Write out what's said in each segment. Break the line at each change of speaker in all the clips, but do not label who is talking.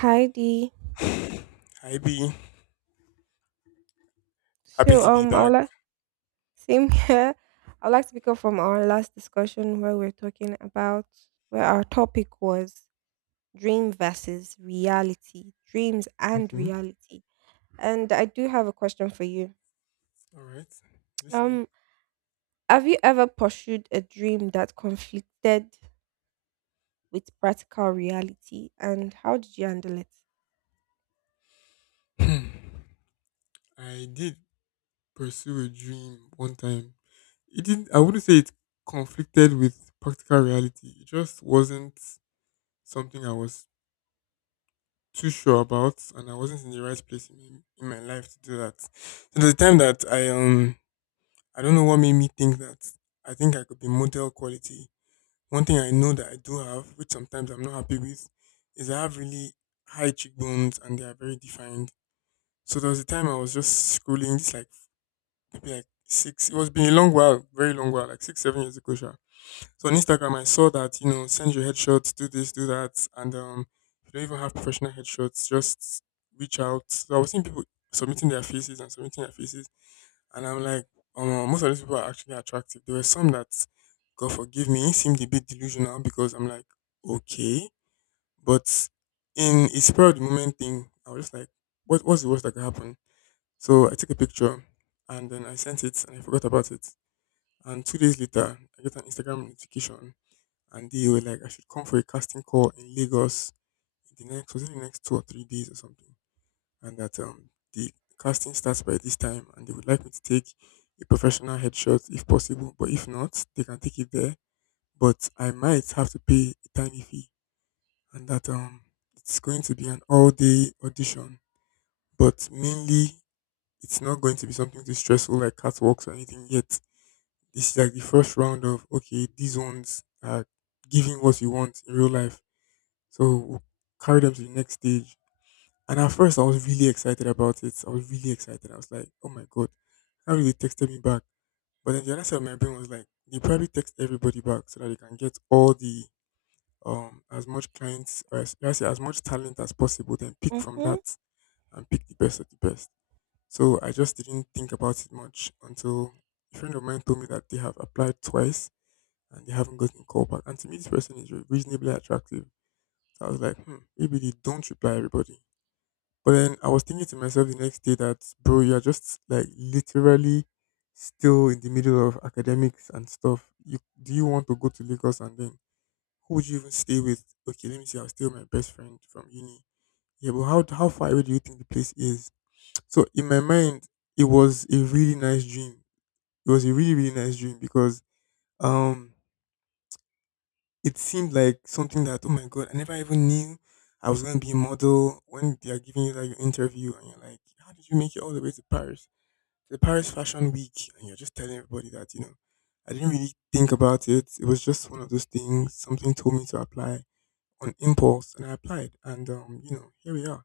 Hi Dee.
Hi B, happy
So,
to be
I
back.
would like same here. I'd like to pick up from our last discussion where we are talking about where our topic was dream versus reality, dreams and
Okay,
reality. And I do have a question for you.
all right, listening.
Um have you ever pursued a dream that conflicted with practical reality, and how did you handle it?
Hmm. I did pursue a dream one time. It didn't. I wouldn't say it conflicted with practical reality. It just wasn't something I was too sure about, and I wasn't in the right place in my life to do that. So the time that I I don't know what made me think that I think I could be model quality. One thing I know that I do have, which sometimes I'm not happy with, is I have really high cheekbones and they are very defined. So there was a time I was just scrolling, this like maybe like six. It was been a long while, very long while, like six, 7 years ago. Sha. So on Instagram, I saw that send your headshots, do this, do that, and if you don't even have professional headshots, just reach out. So I was seeing people submitting their faces and submitting their faces, and I'm like, most of these people are actually attractive. There were some that, God forgive me, seemed a bit delusional because I'm like, okay. But in a spur of the moment thing, I was just like, what's the worst that could happen? So
Mm-hmm.
I took a picture and then I sent it and I forgot about it. And 2 days later, I get an Instagram notification and they were like, I should come for a casting call in Lagos in the next, was it the next 2 or 3 days or something? And that the casting starts by this time and they would like me to take a professional headshot if possible, but if not, they can take it there. But I might have to pay a tiny fee and that it's going to be an all day audition. But mainly it's not going to be something too stressful like catwalks or anything yet. This is like the first round of okay, these ones are giving what you want in real life. So we'll carry them to the next stage. And at first, I was really excited about it. I was really excited. I was like, oh my God, how did they texted me back? But then the other side of my brain was like, they probably text everybody back so that they can get all the, as much clients, or as, let's say, as much talent as possible, then pick from that
Mm.
and pick the best of the best. So I just didn't think about it much until a friend of mine told me that they have applied twice and they haven't gotten called back. And to me, this person is reasonably attractive. So I was like, hmm, maybe they don't reply everybody. But then I was thinking to myself the next day that, bro, you're just like literally still in the middle of academics and stuff. You do you want to go to Lagos and then who would you even stay with? Okay, let me see. I'll stay with my best friend from uni. Yeah, but how far away do you think the place is? So in my mind, it was a really nice dream. It was a really nice dream because um it seemed like something that oh my god I never even knew I was going to be a model when they are giving you like your interview and you're like, how did you make it all the way to Paris? The Paris Fashion Week, and you're just telling everybody that, you know, I didn't really think about it. It was just one of those things. Something told me to apply on impulse, and I applied. And, you know, here we are.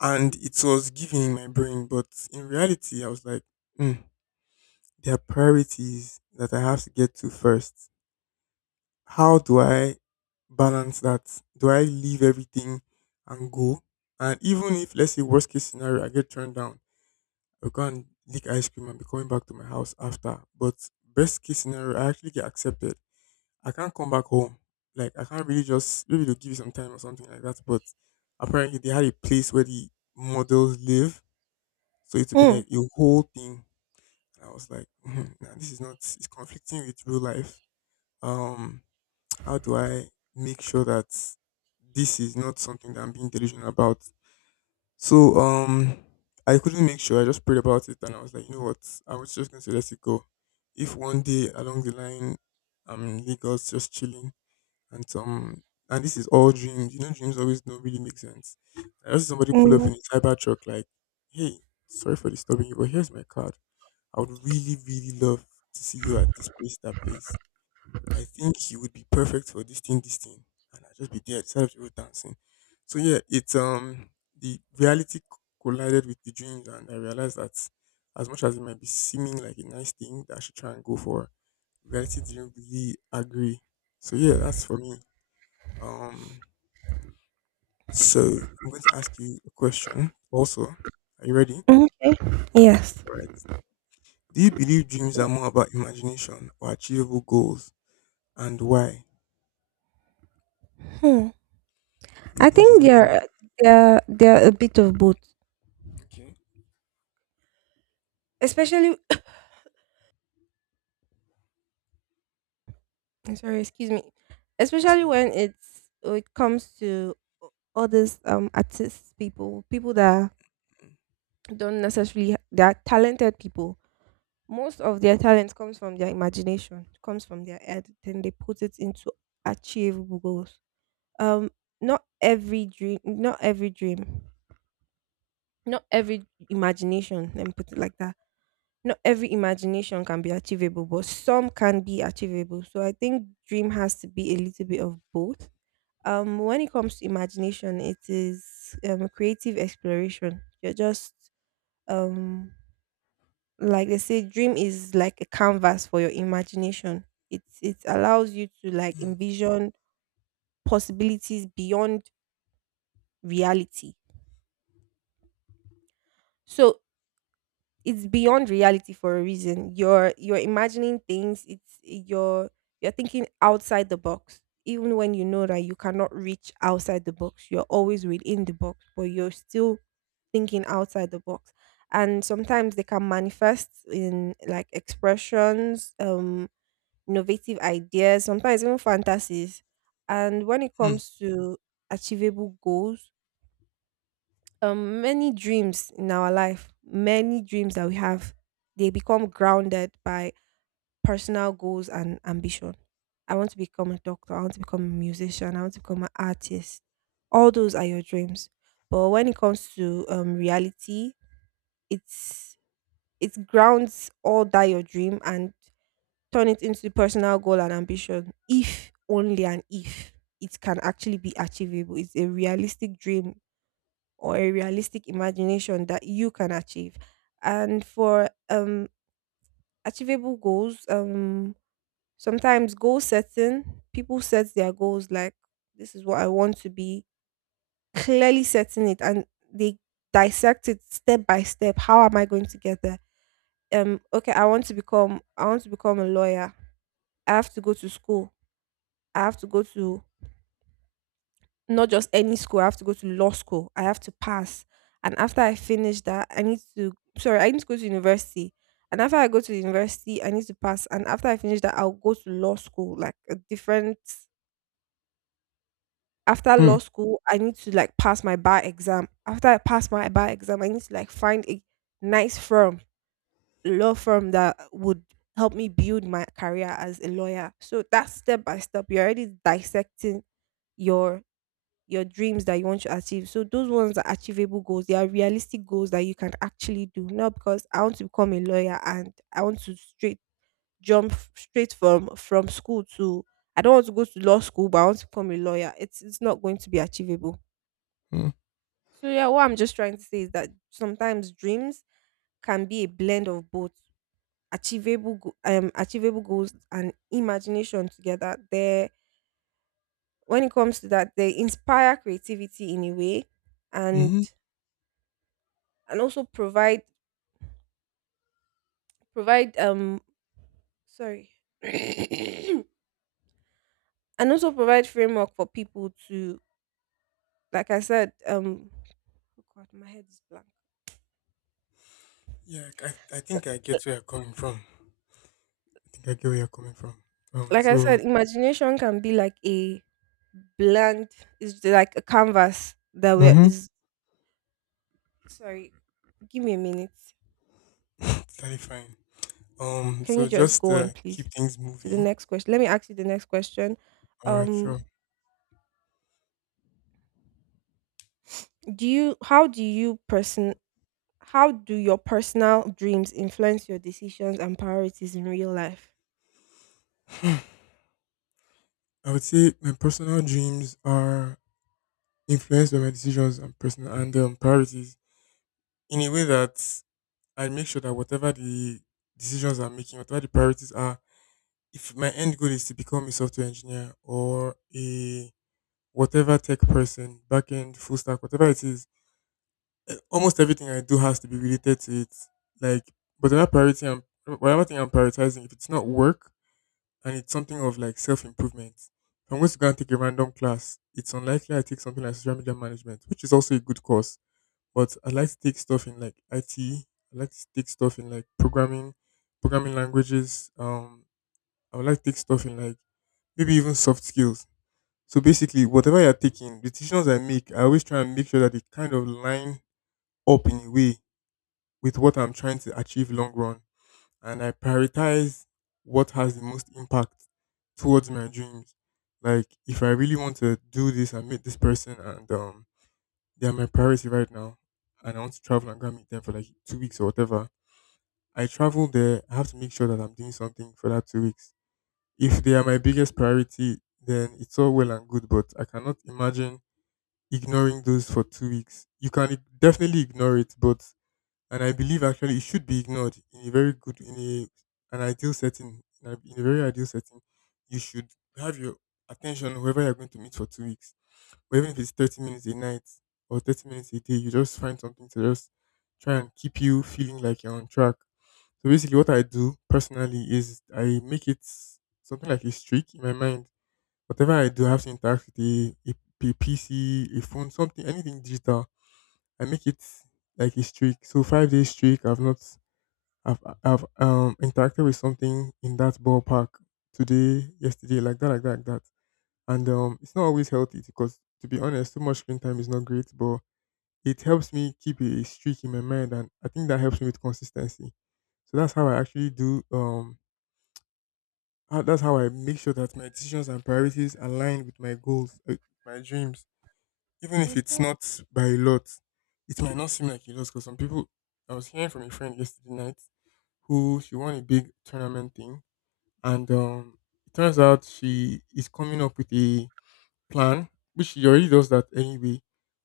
And it was giving in my brain, but in reality, I was like, mm, there are priorities that I have to get to first. How do I balance that? Do I leave everything and go? And even if, let's say, worst case scenario, I get turned down, I'll go and lick ice cream and be coming back to my house after. But best case scenario, I actually get accepted. I can't come back home. Like I can't really, just maybe they'll give you some time or something like that. But apparently they had a place where the models live. So it would be
Mm.
like a whole thing. And I was like, "Mhm, nah, this is not, it's conflicting with real life. Um, how do I make sure that this is not something that I'm being delusional about? So I couldn't make sure. I just prayed about it, and I was like, you know what? I was just going to let it go. If one day along the line, I'm in Lagos just chilling, and some, and this is all dreams. You know, dreams always don't really make sense. I just, somebody pull up
Mm.
in a cyber truck, like, hey, sorry for disturbing you, but here's my card. I would really love to see you at this place, that place. I think you would be perfect for this thing, this thing. And I'll just be there instead of people dancing. So yeah, it's the reality collided with the dreams and I realized that as much as it might be seeming like a nice thing that I should try and go for, reality didn't really agree. So yeah, that's for me. Um so I'm going to ask you a question also. Are you ready? All
Okay. Yes.
right. Do you believe dreams are more about imagination or achievable goals? And why?
Hmm.
Do you
I
think it's
think
more imagination?
they're a bit of both,
Okay,
especially I'm sorry, excuse me,
it's
especially
fine.
when it's it comes to others, artists, people that don't necessarily they are talented people. Most of their talent comes from their imagination, comes from their head, then they put it into achievable goals. Um, not every dream, not every imagination, let me put it like that. Not every imagination can be achievable, but some can be achievable. So I think dream has to be a little bit of both. When it comes to imagination, it is, creative exploration. You're just um like they say dream is like a canvas for your imagination. It allows you to like envision possibilities beyond reality. So it's beyond reality for a reason. You're imagining things. It's you're you're thinking outside the box, even when you know that you cannot reach outside the box. You're always within the box, but you're still thinking outside the box. And sometimes they can manifest in like expressions, innovative ideas, sometimes even fantasies. And when it
Mm.
comes to achievable goals, many dreams in our life, many dreams that we have, they become grounded by personal goals and ambition. I want to become a doctor. I want to become a musician. I want to become an artist. All those are your dreams. But when it comes to, reality, it's it grounds all that your dream and turn it into the personal goal and ambition, if only and if it can actually be achievable. It's a realistic dream or a realistic imagination that you can achieve. And for achievable goals, sometimes goal setting, people set their goals like this is what I want to be, clearly setting it, and they dissect it step by step. How am I going to get there? Okay, I want to become, I want to become a lawyer. I have to go to school. I have to go to Not just any school, I have to go to law school. I have to pass. And after I finish that, I need to sorry, I need to go to university. And after I go to university, I need to pass. And after I finish that, I'll go to law school, like a different after
Hmm.
law school, I need to like pass my bar exam. After I pass my bar exam, I need to like find a nice firm, law firm that would help me build my career as a lawyer. So that's step by step. You're already dissecting your your dreams that you want to achieve. So those ones are achievable goals. They are realistic goals that you can actually do. Not because I want to become a lawyer and I want to straight jump straight from school to I don't want to go to law school, but I want to become a lawyer. It's not going to be achievable.
Hmm.
So yeah, what I'm just trying to say is that sometimes dreams can be a blend of both achievable goals and imagination together. They when it comes to that, they inspire creativity in a way, and
Mm-hmm.
and also provide, sorry and also provide framework for people to like I said, oh God, my head is blank.
Yeah, I think I get where you're coming from. I think I get where you're coming from. Um,
Like I
so
said, imagination can be like a blank, is like a canvas that we
mm-hmm.
is sorry, give me a minute.
Totally fine.
Can you
So
just
just
go on, please,
keep things
to the
moving.
next question? Let me ask you the next question.
All right,
um
sure.
do you how do you person How do your personal dreams influence your decisions and priorities in real life?
I would say my personal dreams are influenced by my decisions and personal and priorities in a way that I make sure that whatever the decisions I'm making, whatever the priorities are, if my end goal is to become a software engineer or a whatever tech person, back end, full stack, whatever it is, eh, almost everything I do has to be related to it. Like, but another priority, I'm, whatever thing I'm prioritizing, if it's not work and it's something of like self improvement, if I'm going to go and take a random class, it's unlikely I take something like social media management, which is also a good course. But I like to take stuff in like IT. I like to take stuff in like programming, programming languages. I would like to take stuff in like maybe even soft skills. So basically, whatever you're taking, the decisions I make, I always try and make sure that they kind of line up in a way with what I'm trying to achieve long run, and I prioritize what has the most impact towards my dreams. Like if I really want to do this and meet this person and they are my priority right now and I want to travel and go and meet them for like 2 weeks or whatever, I travel there, I have to make sure that I'm doing something for that 2 weeks. If they are my biggest priority, then it's all well and good, but I cannot imagine ignoring those for 2 weeks. You can definitely ignore it, but and I believe actually it should be ignored in a very good in a an ideal setting in a very ideal setting. You should have your attention on whoever you're going to meet for 2 weeks, or even if it's 30 minutes a night or 30 minutes a day, you just find something to just try and keep you feeling like you're on track. So basically, what I do personally is I make it something like a streak in my mind. Whatever I do, I have to interact with a PC, a phone, something, anything digital, I make it like a streak. So 5 days streak, I've not, I've interacted with something in that ballpark today, yesterday, like that, like that, like that. And it's not always healthy because, to be honest, too much screen time is not great. But it helps me keep a streak in my mind, and I think that helps me with consistency. So that's how I actually do. That's how I make sure that my decisions and priorities align with my goals, my dreams. Even if it's
Mm-hmm.
not by a lot, it might not seem like a lot because some people. I was hearing from a friend yesterday night who she won a big tournament thing, and it turns out she is coming up with a plan, which she already does that anyway,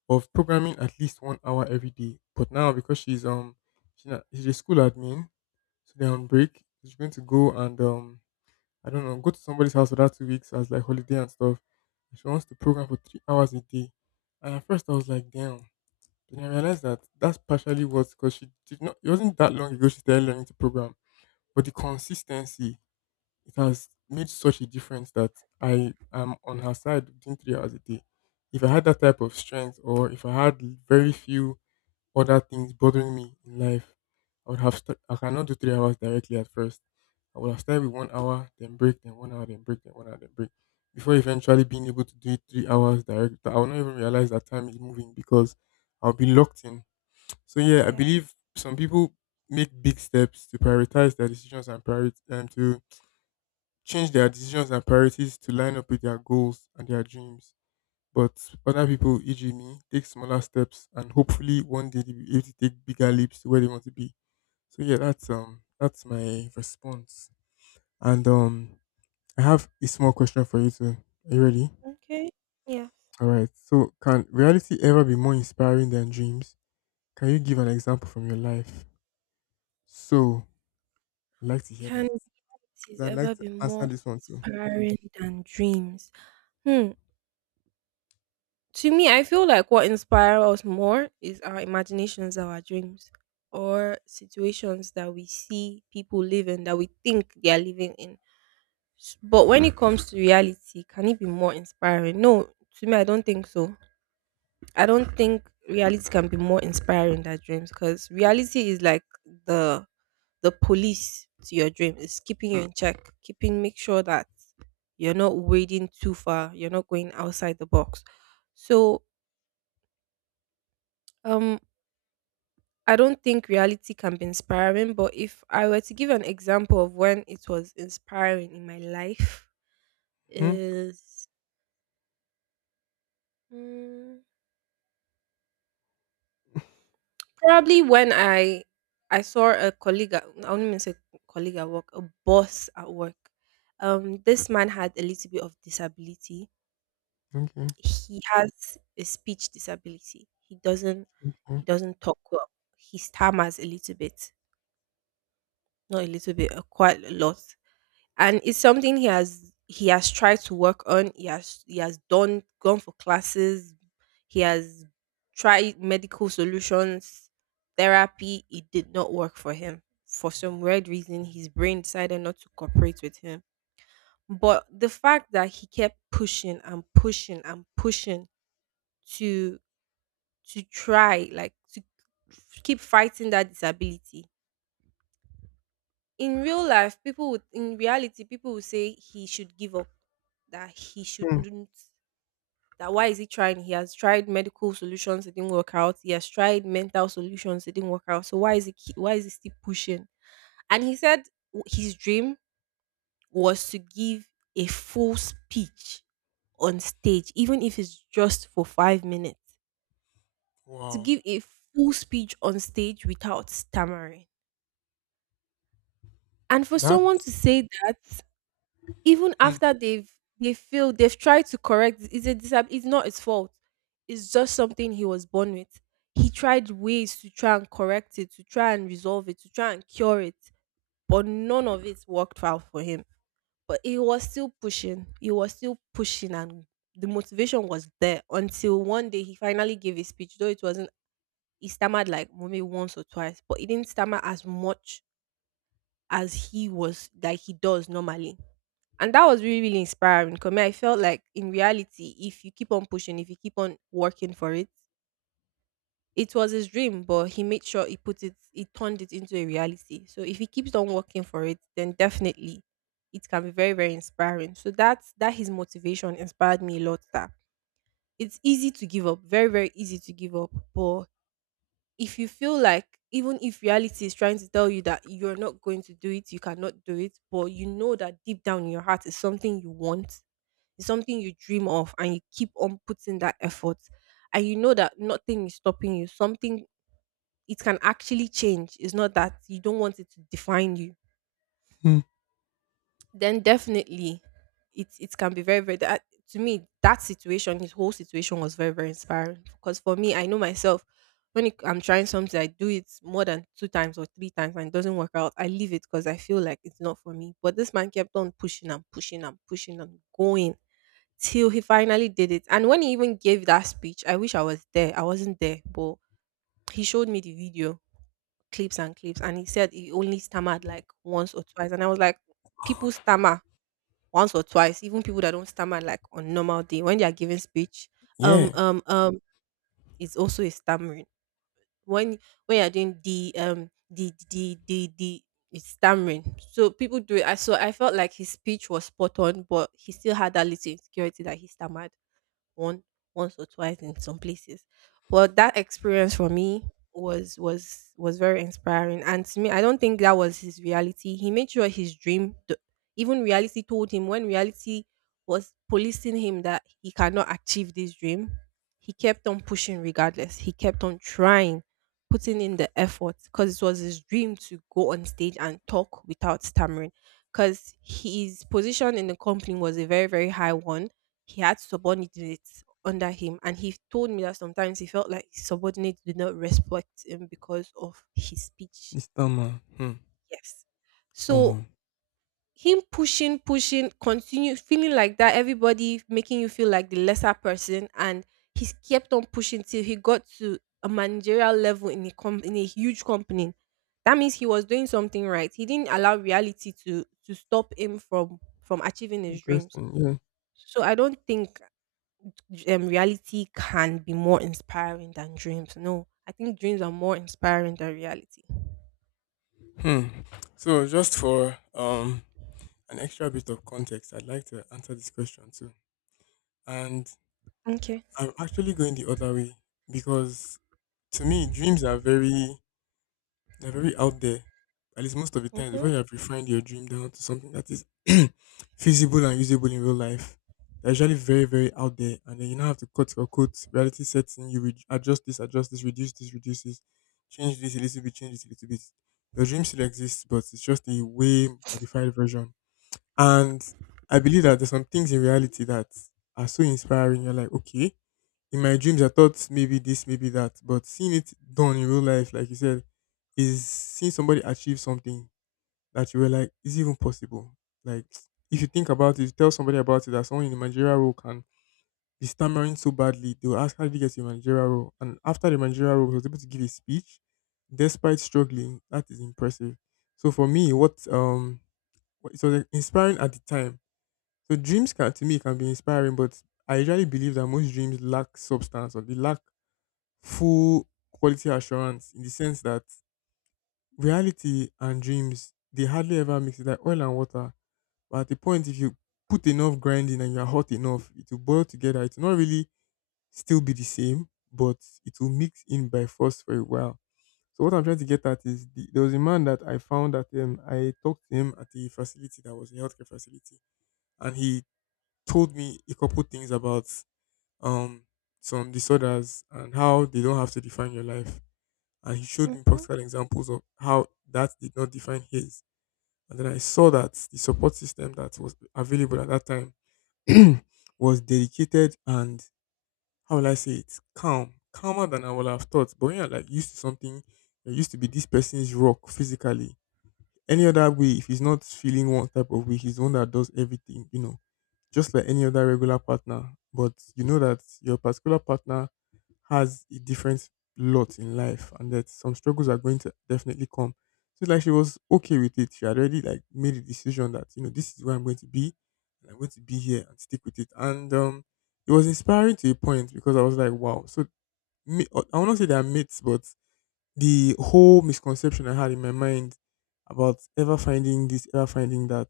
of programming at least 1 hour every day. But now because she's, not, she's a school admin, so they're on break. She's going to go and I don't know, go to somebody's house for that 2 weeks as like holiday and stuff. And she wants to program for 3 hours a day. And at first I was like, damn. Then I realized that that's partially what's because she did not, it wasn't that long ago she started learning to program. But the consistency, it has made such a difference that I am on her side doing 3 hours a day. If I had that type of strength, or if I had very few other things bothering me in life, I would have st- I cannot do 3 hours directly at first. I would have started with 1 hour, then break, then 1 hour, then break, then 1 hour, then break. Before eventually being able to do it 3 hours direct, I will not even realize that time is moving because I'll be locked in. So yeah, I
Yeah.
believe some people make big steps to prioritize their decisions and priority, and to change their decisions and priorities to line up with their goals and their dreams. But other people, e.g., me, take smaller steps and hopefully one day they'll be able to take bigger leaps to where they want to be. So yeah, that's my response. And I have a small question for you too. Are you ready?
Okay. Yes.
Alright. So can reality ever be more inspiring than dreams? Can you give an example from your life? So I'd like to hear that.
Can duties
Because I'd like
ever
to
be
answer
more
this one too.
inspiring than dreams? Hmm. To me, I feel like what inspires us more is our imaginations, our dreams, or situations that we see people live in that we think they are living in. But when it comes to reality, can it be more inspiring? No, to me, I don't think so. I don't think reality can be more inspiring than dreams, because reality is like the the police to your dream. It's keeping you, mm, in check, keeping make sure that you're not wading too far, you're not going outside the box. So um I don't think reality can be inspiring, but if I were to give an example of when it was inspiring in my life
Hmm?
is hmm, probably when I saw a colleague at I wouldn't even say colleague at work, a boss at work. This man had a little bit of disability.
Okay.
He has a speech disability.
Okay.
He doesn't talk well. He stammers a little bit, not a little bit, quite a lot. And it's something he has, tried to work on. He has, done, gone for classes. He has tried medical solutions, therapy. It did not work for him. For some weird reason, his brain decided not to cooperate with him. But the fact that he kept pushing and pushing and pushing to, try, like to keep fighting that disability. In reality people would say he should give up, that he
Hmm.
shouldn't, that why is he trying. He has tried medical solutions, it didn't work out. He has tried mental solutions, it didn't work out. So why is he, why is he still pushing. And he said, his dream was to give a full speech on stage, even if it's just for 5 minutes, to
Wow.
give a full speech on stage without stammering. And for
That
someone to say that, even
hmm.
after they've they feel they've tried to correct, it's a, it's not his fault. It's just something he was born with. He tried ways to try and correct it, to try and resolve it, to try and cure it, but none of it worked out for him. But he was still pushing. He was still pushing, and the motivation was there until one day he finally gave a speech, though it wasn't he stammered like maybe once or twice, but he didn't stammer as much as he was like he does normally. And that was really, really inspiring. Cause me, I felt like in reality, if you keep on pushing, if you keep on working for it, it was his dream, but he made sure he put it, he turned it into a reality. So if he keeps on working for it, then definitely it can be very, very inspiring. So that's that, his motivation inspired me a lot. That it's easy to give up, very, very easy to give up. But if you feel like even if reality is trying to tell you that you're not going to do it, you cannot do it, but you know that deep down in your heart is something you want, it's something you dream of and you keep on putting that effort. And you know that nothing is stopping you. Something it can actually change. It's not that you don't want it to define you.
Hmm.
Then definitely it can be very, very that to me, that situation, his whole situation was very, very inspiring. Because for me, I know myself when it, I'm trying something, I do it more than two times or three times and it doesn't work out. I leave it because I feel like it's not for me. But this man kept on pushing and pushing and pushing and going till he finally did it. And when he even gave that speech, I wish I was there. I wasn't there, but he showed me the video clips and clips, and he said he only stammered like once or twice. And I was like, people stammer once or twice, even people that don't stammer like on normal day when they are giving speech. Um,
Yeah.
um, um, it's also a stammering when, you're doing the, it's stammering. So people do it. I, so I felt like his speech was spot on, but he still had that little insecurity that he stammered, one once or twice in some places. But that experience for me, was very inspiring. And to me, I don't think that was his reality. He made sure his dream, even reality told him when reality was policing him that he cannot achieve this dream. He kept on pushing regardless. He kept on trying, putting in the effort because it was his dream to go on stage and talk without stammering. Because his position in the company was a very, very high one, he had subordinates under him, and he told me that sometimes he felt like his subordinates did not respect him because of his speech.
It's done, man. Hmm.
Yes,
Omo.
so him pushing, pushing, continue feeling like that, everybody making you feel like the lesser person. And he kept on pushing till he got to a managerial level in a in a huge company. That means he was doing something right. He didn't allow reality to stop him from achieving his dreams.
Interesting.
So I don't think reality can be more inspiring than dreams. No, I think dreams are more inspiring than reality.
Yeah. Hmm. So just for an extra bit of context, I'd like to answer this question too. And
Okay.
I'm actually going the other way because to me, dreams are very they're very out there. At least most of the time, before
Mhm.
you have refined your dream down to something that is feasible and usable in real life, they're usually very, very out there. And then you now have to cut reality setting. You adjust this, reduce this, reduce this, change this a little bit, change this a little bit. Your dream still exists, but it's just a way modified version. And I believe that there's some things in reality that are so inspiring. You're like, okay, in my dreams I thought maybe this, maybe that, but seeing it done in real life, like you said, is seeing somebody achieve something that you were like, is it even possible? Like, if you think about it, tell somebody about it that someone in the managerial role can be stammering so badly, they will ask how did you get to the managerial role, and after the managerial role, he was able to give a speech despite struggling. That is impressive. So for me, what it was like, inspiring at the time. So dreams can to me can be inspiring, but I usually believe that most dreams lack substance, or they lack full quality assurance in the sense that reality and dreams they hardly ever mix it like oil and water. But at the point if you put enough grinding and you're hot enough, it will boil together. It will not really still be the same, but it will mix in by force for a while. So what I'm trying to get at is there was a man that I found that I talked to him at the facility that was a healthcare facility, and he told me a couple things about um some disorders and how they don't have to define your life. And he showed me
Mhm.
practical examples of how that did not define his. And then I saw that the support system that was available at that time was dedicated, and how will I say it? Calmer than I would have thought. But when you're like used to something, you used to be this person's rock physically. Any other way, if he's not feeling one type of way, he's the one that does everything, you know, just like any other regular partner. But you know that your particular partner has a different lot in life, and that some struggles are going to definitely come. So it's like she was okay with it. She had already like made a decision that, you know, this is where I'm going to be, and I'm going to be here and stick with it. And it was inspiring to a point because I was like, wow. So me, I will not say they're mates, but the whole misconception I had in my mind about ever finding this, ever finding that,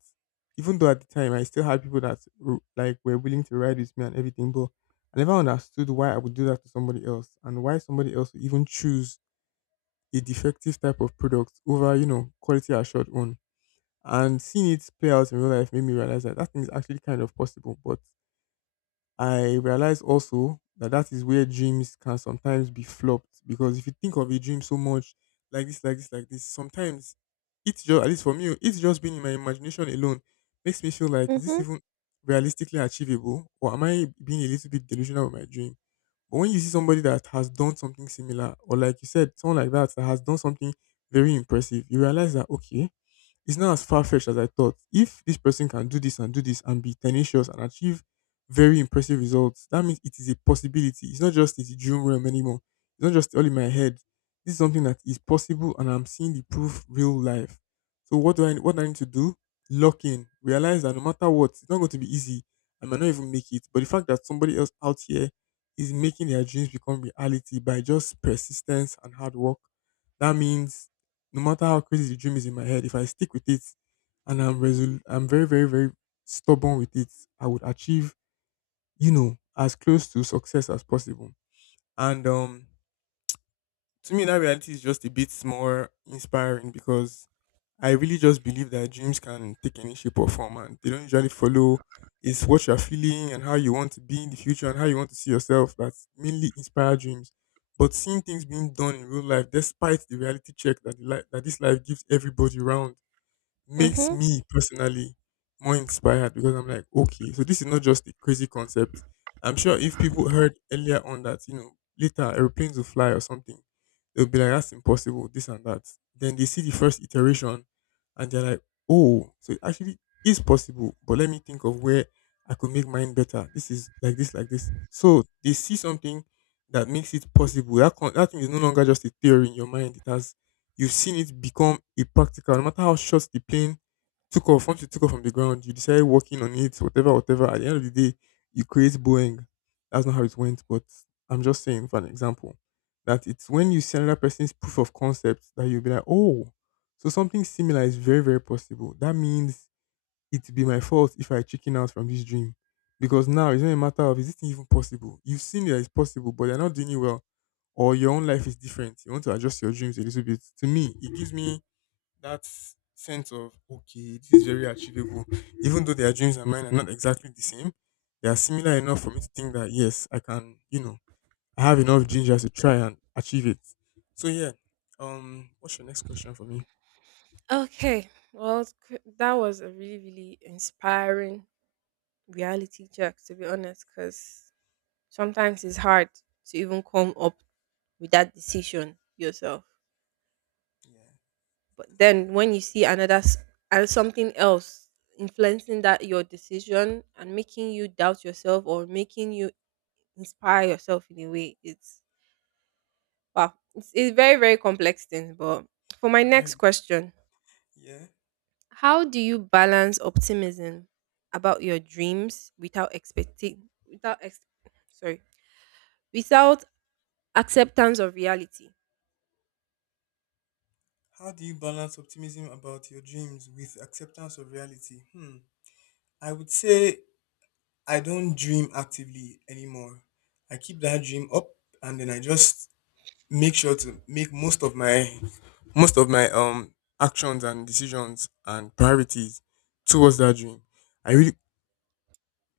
even though at the time I still had people that like were willing to ride with me and everything, but I never understood why I would do that to somebody else, and why somebody else would even choose a defective type of product over, you know, quality assured one. And seeing it play out in real life made me realize that that thing is actually kind of possible, but I realize also that that is where dreams can sometimes be flopped, because if you think of a dream so much, like this, like this, like this, sometimes it's just at least for me, it's just been in my imagination alone makes me feel like is this
Mhm.
even realistically achievable, or am I being a little bit delusional with my dream? But when you see somebody that has done something similar, or like you said, someone like that that has done something very impressive, you realize that okay, it's not as far fetched as I thought. If this person can do this and be tenacious and achieve very impressive results, that means it is a possibility. It's not just it's a dream realm anymore. It's not just all in my head. This is something that is possible, and I'm seeing the proof real life. So what do I need to do? Lock in. Realize that no matter what, it's not going to be easy. I might not even make it. But the fact that somebody else out here is making their dreams become reality by just persistence and hard work, that means no matter how crazy the dream is in my head, if I stick with it and I'm resolute, I'm very, very, very stubborn with it, I would achieve, you know, as close to success as possible. And to me, that reality is just a bit more inspiring because I really just believe that dreams can take any shape or form and they don't usually follow. It's what you're feeling and how you want to be in the future and how you want to see yourself that mainly inspire dreams. But seeing things being done in real life, despite the reality check that that this life gives everybody around makes
Mhm.
me personally more inspired because I'm like, okay, so this is not just a crazy concept. I'm sure if people heard earlier on that, you know, later airplanes will fly or something, they'll be like, that's impossible, this and that. Then they see the first iteration and they're like, oh, so it actually is possible, but let me think of where I could make mine better. This is like this, like this. So they see something that makes it possible. That thing is no longer just a theory in your mind, it has you've seen it become a practical, no matter how short the plane took off, once you took off from the ground, you decided working on it, whatever, whatever. At the end of the day, you create Boeing. That's not how it went, but I'm just saying for an example that it's when you see another person's proof of concept that you'll be like, oh, so something similar is very, very possible. That means it would be my fault if I chicken out from this dream. Because now it's not a matter of is this thing even possible? You've seen that it's possible, but they are not doing it well. Or your own life is different. You want to adjust your dreams a little bit. To me, it gives me that sense of okay, this is very achievable. Even though their dreams and mine are not exactly the same, they are similar enough for me to think that yes, I can, you know, I have enough ginger to try and achieve it. So yeah. What's your next question for me?
Okay. Well, that was a really, really inspiring reality check, to be honest, because sometimes it's hard to even come up with that decision yourself.
Yeah,
But
can be.
then when you see another and something else influencing that your decision and making you doubt yourself or making you inspire yourself in a way. It's wow. It's very, very complex thing. But for my
Very
next question,
yeah.
how do you balance optimism about your dreams without expecting without ex- sorry without acceptance of reality?
How do you balance optimism about your dreams with acceptance of reality? Hmm. I would say I don't dream actively anymore. I keep that dream up and then I just make sure to make most of my actions and decisions and priorities towards that dream. I really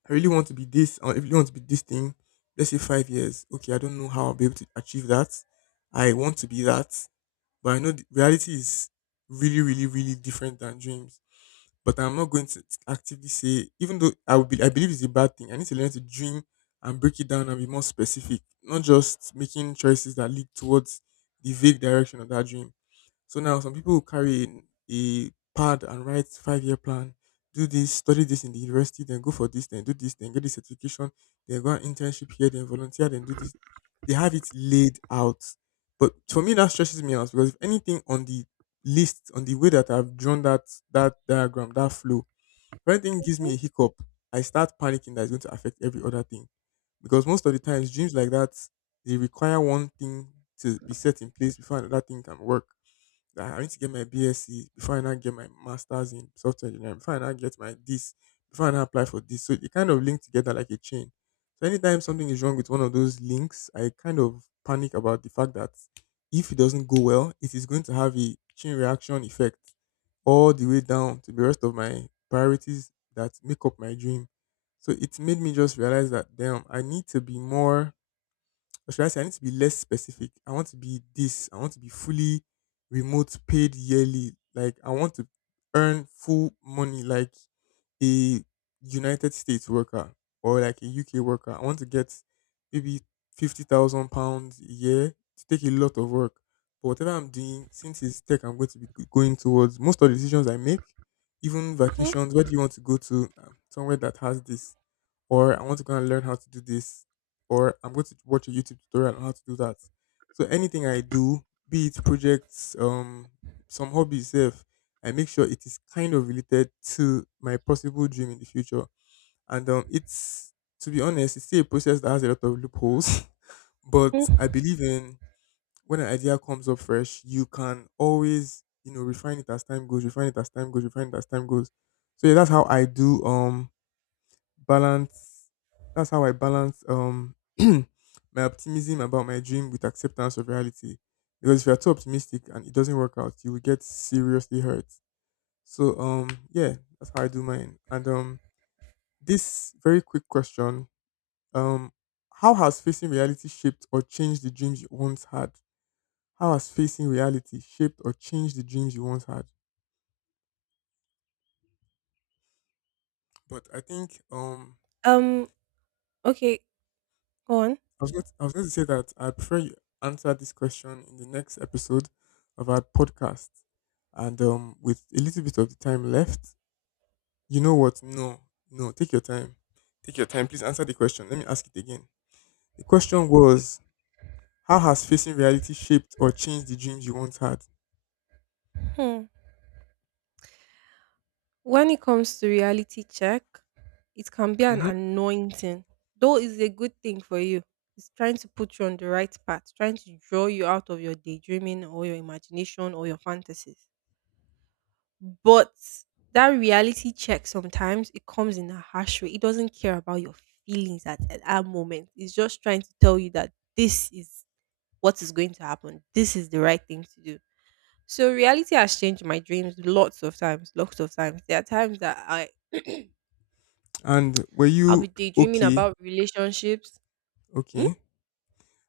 I really want to be this or I really want to be this thing. Let's say 5 years. Okay, I don't know how I'll be able to achieve that. I want to be that. But I know reality is really, really, really different than dreams. But I'm not going to actively say, even though I would be, I believe it's a bad thing. I need to learn to dream and break it down and be more specific, not just making choices that lead towards the vague direction of that dream. So now some people will carry a pad and write 5-year plan, do this, study this in the university, then go for this, then do this, then get the certification, then go on internship here, then volunteer, then do this. They have it laid out. But for me that stresses me out because if anything on the list, on the way that I've drawn that diagram, that flow, if anything gives
Mhm.
me a hiccup, I start panicking that it's going to affect every other thing. Because most of the times dreams like that, they require one thing to be set in place before another thing can work, that I need to get my BSc before I now get my master's in software engineering, before I now get my this, before I now apply for this. So it kind of linked together like a chain. So anytime something is wrong with one of those links, I kind of panic about the fact that if it doesn't go well, it is going to have a chain reaction effect all the way down to the rest of my priorities that make up my dream. So it made me just realize that damn, I need to be more, or should I say I need to be less specific. I want to be this. I want to be fully remote paid yearly. Like I want to earn full money like a United States worker or like a UK worker. I want to get maybe £50,000 a year to take a lot of work. But whatever I'm doing, since it's tech, I'm going to be going towards most of the decisions I make, even
Mhm,
vacations. Where do you want to go to? Somewhere that has this, or I want to go and learn how to do this, or I'm going to watch a YouTube tutorial on how to do that. So anything I do, be it projects, some hobbies, self, I make sure it is kind of related to my possible dream in the future. And it's to be honest, it's still a process that has a lot of loopholes, but I
mhm.
believe in, when an idea comes up fresh, you can always refine it as time goes, refine it as time goes, refine it as time goes. So yeah, that's how I do. Balance that's how I balance my optimism about my dream with acceptance of reality. Because if you're too optimistic and it doesn't work out, you will get seriously hurt. So yeah, that's how I do mine. And this very quick question, um how has facing reality shaped or changed the dreams you once had? How has facing reality shaped or changed the dreams you once had? But I think
Um. Okay. Go on.
I was going to say that I prefer you answer this question in the next episode of our podcast. And with a little bit of the time left, you know what? No, no, take your time. Take your time. Please answer the question. Let me ask it again. The question was: How has facing reality shaped or changed the dreams you once had?
Hmm. When it comes to reality check, it can be an
Hmm.
anointing, though it's a good thing for you. It's trying to put you on the right path, trying to draw you out of your daydreaming or your imagination or your fantasies. But that reality check sometimes it comes in a harsh way. It doesn't care about your feelings at that moment. It's just trying to tell you that this is what is going to happen. This is the right thing to do. So reality has changed my dreams lots of times, lots of times. There are times that I
And were
I'll be
you
daydreaming
okay?
about relationships. Hmm?
Okay.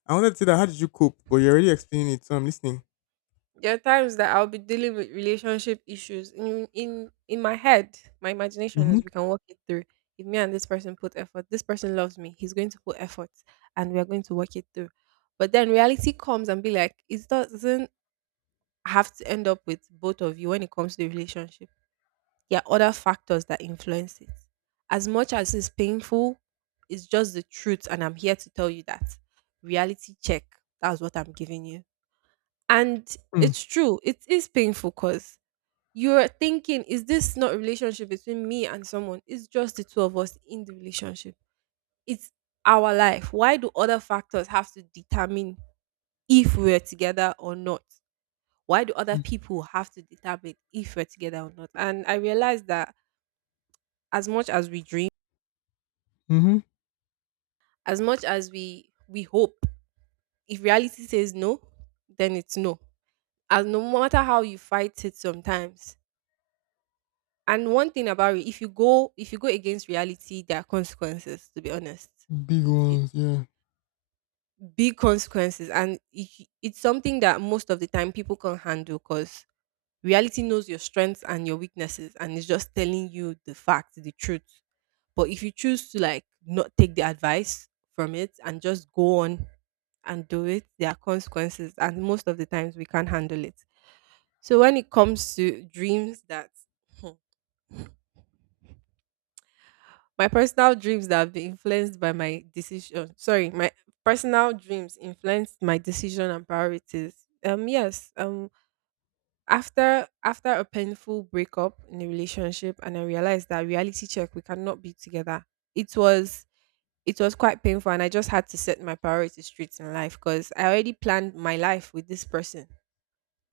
I wanted to say that, how did you cope? But you're already explaining it, so I'm listening.
There are times that I'll be dealing with relationship issues in my head. My imagination
Mm-hmm.
is we can walk it through. If me and this person put effort, this person loves me. He's going to put effort, and we are going to work it through. But then reality comes and be like, it doesn't have to end up with both of you when it comes to the relationship. There are other factors that influence it. As much as it's painful, it's just the truth, and I'm here to tell you that reality check. That's what I'm giving you. And it's true, it is painful because you're thinking, is this not a relationship between me and someone? It's just the two of us in the relationship. It's our life. Why do other factors have to determine if we're together or not? Why do other people have to determine if we're together or not? And I realized that as much as we dream,
Mm-hmm.
as much as we hope, if reality says no, then it's no. As no matter how you fight it sometimes. And one thing about it, if you go against reality, there are consequences. To be honest,
Big
it's
ones,
it's
yeah.
big consequences, and it's something that most of the time people can't handle because reality knows your strengths and your weaknesses, and it's just telling you the fact, the truth. But if you choose to like not take the advice from it and just go on and do it, there are consequences, and most of the times we can't handle it. So when it comes to dreams that my personal dreams that have been influenced by my decision. Sorry, my personal dreams influenced my decision and priorities. Yes. After a painful breakup in a relationship, and I realized that reality check, we cannot be together. It was quite painful, and I just had to set my priorities straight in life because I already planned my life with this person,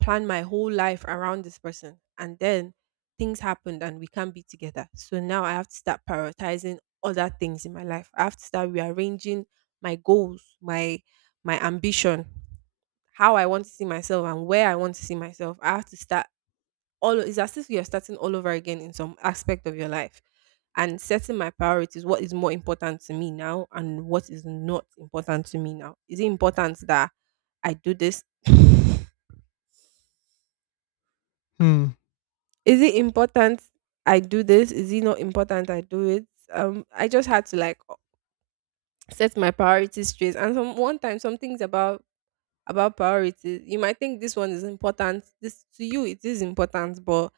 plan my whole life around this person, and then things happened and we can't be together. So now I have to start prioritizing other things in my life. I have to start rearranging my goals, my ambition, how I want to see myself and where I want to see myself. I have to start all, it's as if you're starting all over again in some aspect of your life, and setting my priorities, what is more important to me now and what is not important to me now. Is it important that I do this?
Hmm.
Is it important I do this? Is it not important I do it? I just had to like set my priorities straight. And some one time, some things about priorities. You might think this one is important. This to you, it is important, but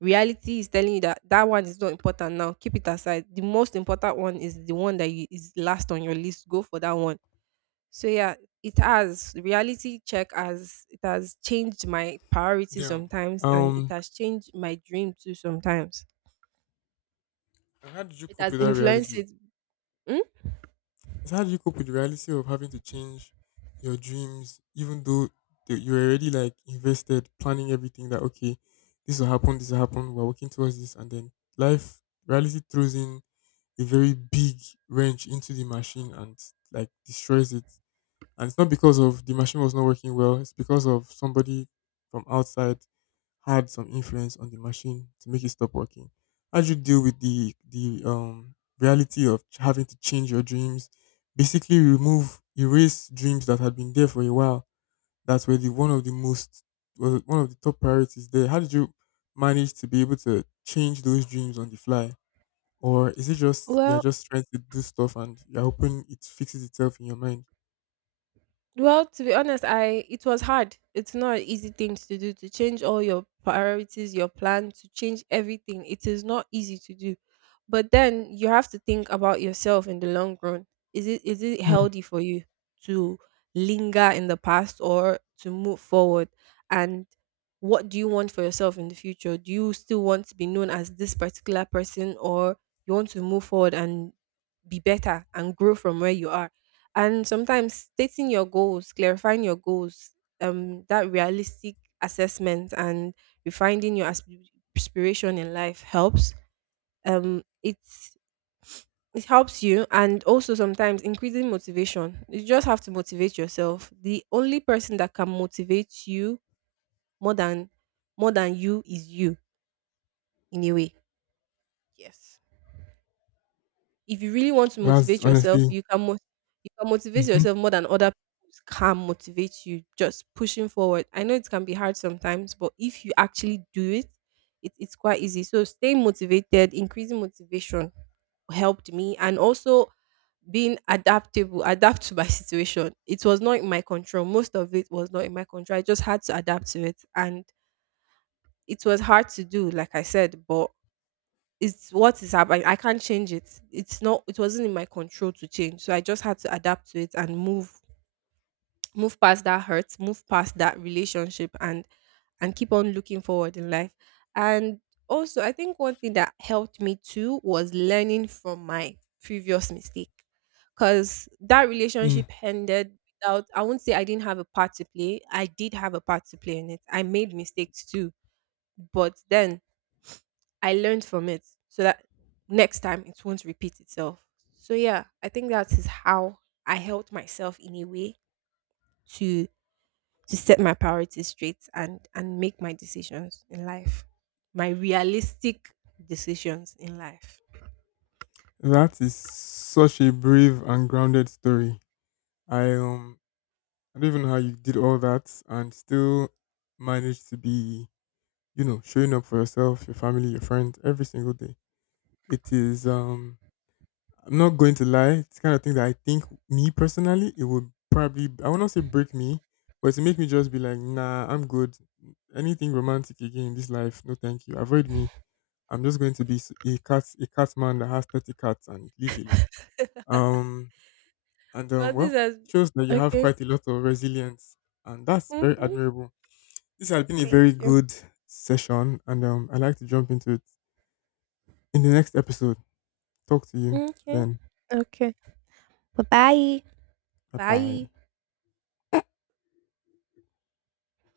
reality is telling you that that one is not important now. Keep it aside. The most important one is the one that you, is last on your list. Go for that one. So yeah, it has, reality check has, it has changed my priorities
Damn.
sometimes and it
Um,
has changed my dream too sometimes.
And how did you
It
cope
has
with that
influenced
reality?
it. Hmm?
So how did you cope with the reality of having to change your dreams, even though you were already like invested, planning everything that okay, this will happen, we're working towards this, and then life, reality throws in a very big wrench into the machine and like destroys it. And it's not because of the machine was not working well, it's because of somebody from outside had some influence on the machine to make it stop working. How do you deal with the reality of having to change your dreams? Basically, remove erase dreams that had been there for a while. That's where, the one of the most, was one of the top priorities there. How did you manage to be able to change those dreams on the fly, or is it just you're
Well,
just trying to do stuff and you're hoping it fixes itself in your mind?
Well, to be honest, I, it was hard. It's not an easy thing to do to change all your priorities, your plan, to change everything. It is not easy to do. But then you have to think about yourself in the long run. Is it healthy for you to linger in the past or to move forward? And what do you want for yourself in the future? Do you still want to be known as this particular person, or you want to move forward and be better and grow from where you are? And sometimes stating your goals, clarifying your goals, that realistic assessment and refining your aspiration in life helps. It's it helps you, and also sometimes increasing motivation. You just have to motivate yourself. The only person that can motivate you more than more than you is you, in a way. Yes. If you really want to
That's
motivate yourself,
honestly,
you can you can motivate
Mhm.
yourself more than other people can motivate you. Just pushing forward. I know it can be hard sometimes, but if you actually do it, it's quite easy. So staying motivated, increasing motivation helped me, and also being adaptable, adapt to my situation. It was not in my control. Most of it was not in my control. I just had to adapt to it, and it was hard to do, like I said, but it's what is happening. I can't change it. It's not, it wasn't in my control to change, so I just had to adapt to it and move past that hurt, move past that relationship, and keep on looking forward in life. And also, I think one thing that helped me too was learning from my previous mistake, because that
Mm.
relationship ended without. I won't say I didn't have a part to play. I did have a part to play in it. I made mistakes too, but then I learned from it so that next time it won't repeat itself. So yeah, I think that is how I helped myself in a way to set my priorities straight and make my decisions in life. My realistic decisions in life.
That is such a brave and grounded story. I um, I don't even know how you did all that and still managed to be, showing up for yourself, your family, your friends every single day. It is I'm not going to lie. It's the kind of thing that I think, me personally, it would probably, I would not say break me, but to make me just be like, nah, I'm good. Anything romantic again in this life, no, thank you. Avoid me. I'm just going to be a cat man that has 30 cats and lives alone. Um, and,
Oh, this
well,
has,
it shows that you have
okay.
quite a lot of resilience, and that's very
Hmm.
admirable. This has been a
Thank
very
you.
good session, and I'd like to jump into it in the next episode. Talk to you
Okay.
then.
Okay. Bye bye.
Bye bye.
Bye.